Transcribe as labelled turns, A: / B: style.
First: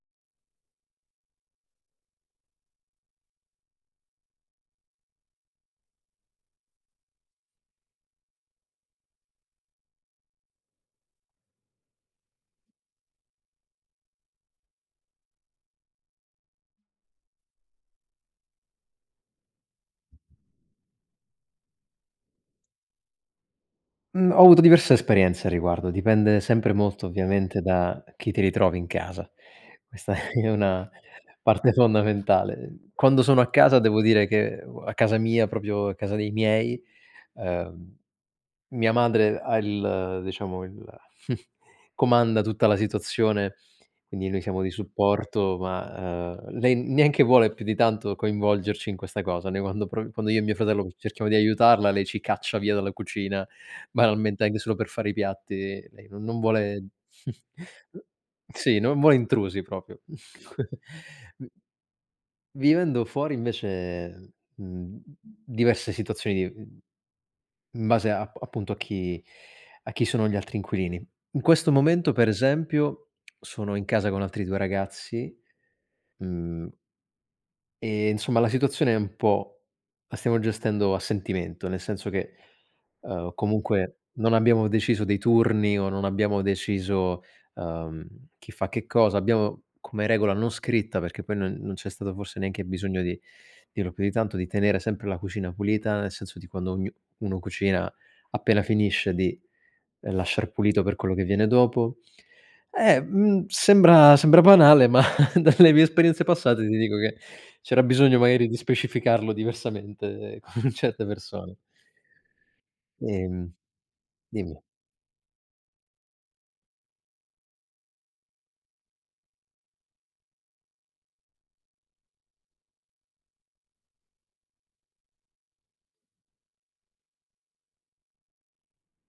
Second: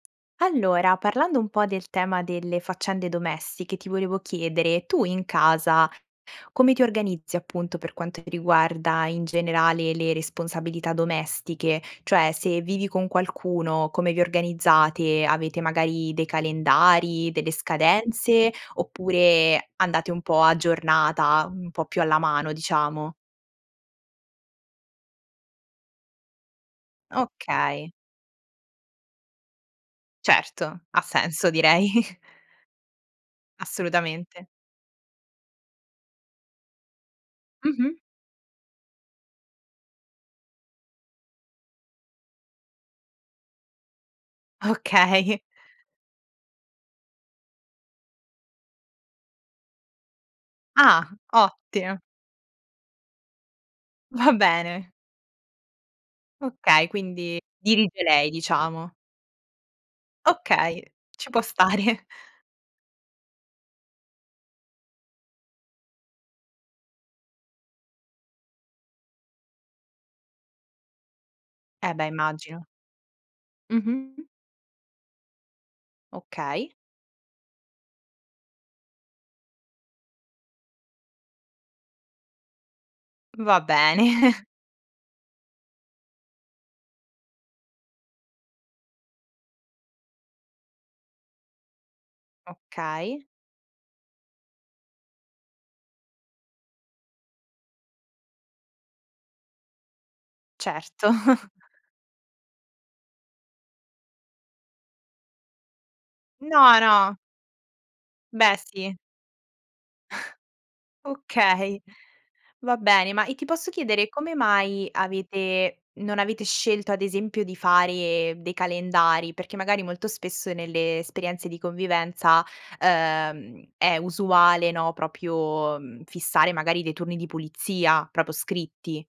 A: Allora, parlando un po' del tema delle faccende domestiche, ti volevo chiedere, tu in casa come ti organizzi appunto per quanto riguarda in generale le responsabilità domestiche? Cioè se vivi con qualcuno, come vi organizzate? Avete magari dei calendari, delle scadenze oppure andate un po' a giornata, un po' più alla mano diciamo?
B: Mhmm, ho avuto diverse esperienze a riguardo, dipende sempre molto ovviamente
A: Okay.
B: da chi ti ritrovi in casa. Questa è
A: Certo,
B: una
A: ha senso
B: parte
A: direi.
B: fondamentale. Quando sono a casa devo dire
A: Assolutamente.
B: che uo a casa mia, proprio a casa dei miei,
A: Mh-mh.
B: ehm, mia madre ha il diciamo il comanda tutta la situazione, quindi noi siamo di
A: Okay.
B: supporto, ma ehm, lei neanche vuole più di tanto coinvolgerci in questa cosa. Noi quando pro quando io e mio fratello
A: Ah!
B: cerchiamo di aiutarla,
A: Ottimo.
B: lei ci caccia via dalla cucina,
A: Va
B: banalmente anche solo per
A: bene.
B: fare i piatti, lei non non vuole,
A: Okay, quindi dirige lei
B: sì,
A: diciamo.
B: non vuole intrusi proprio.
A: Okay, ci può stare.
B: Vivendo fuori invece, mhmm, diverse situazioni di, mhmm, in base a a appunto a chi a chi sono gli altri inquilini. In questo
A: E beh,
B: momento, per
A: immagino.
B: esempio, sono in casa con
A: Mh-mh.
B: altri due ragazzi, mhmm
A: Okay.
B: e insomma la situazione è un po' la stiamo gestendo a sentimento, nel senso che, ehm,
A: Va
B: comunque
A: bene.
B: non abbiamo deciso dei turni o non abbiamo deciso, ehm, chi fa che cosa, abbiamo come regola non scritta perché poi non non c'è stato forse neanche bisogno di
A: Okay.
B: dirlo più di tanto, di tenere sempre la cucina pulita, nel senso di quando ognu uno cucina appena finisce di lasciar pulito per
A: Certo.
B: quello che viene dopo, eh, mhmm, sembra sembra banale, ma dalle mie esperienze passate ti
A: No,
B: dico che
A: no.
B: c'era bisogno magari
A: Beh,
B: di
A: sì.
B: specificarlo diversamente con certe persone.
A: Okay, va bene, ma e ti
B: Ehm,
A: posso chiedere come
B: dimmi.
A: mai avete non avete scelto ad esempio di fare dei calendari? Perché magari molto spesso nelle esperienze di convivenza, ehm, è usuale, no, proprio, mhmm, fissare magari dei turni di pulizia proprio scritti.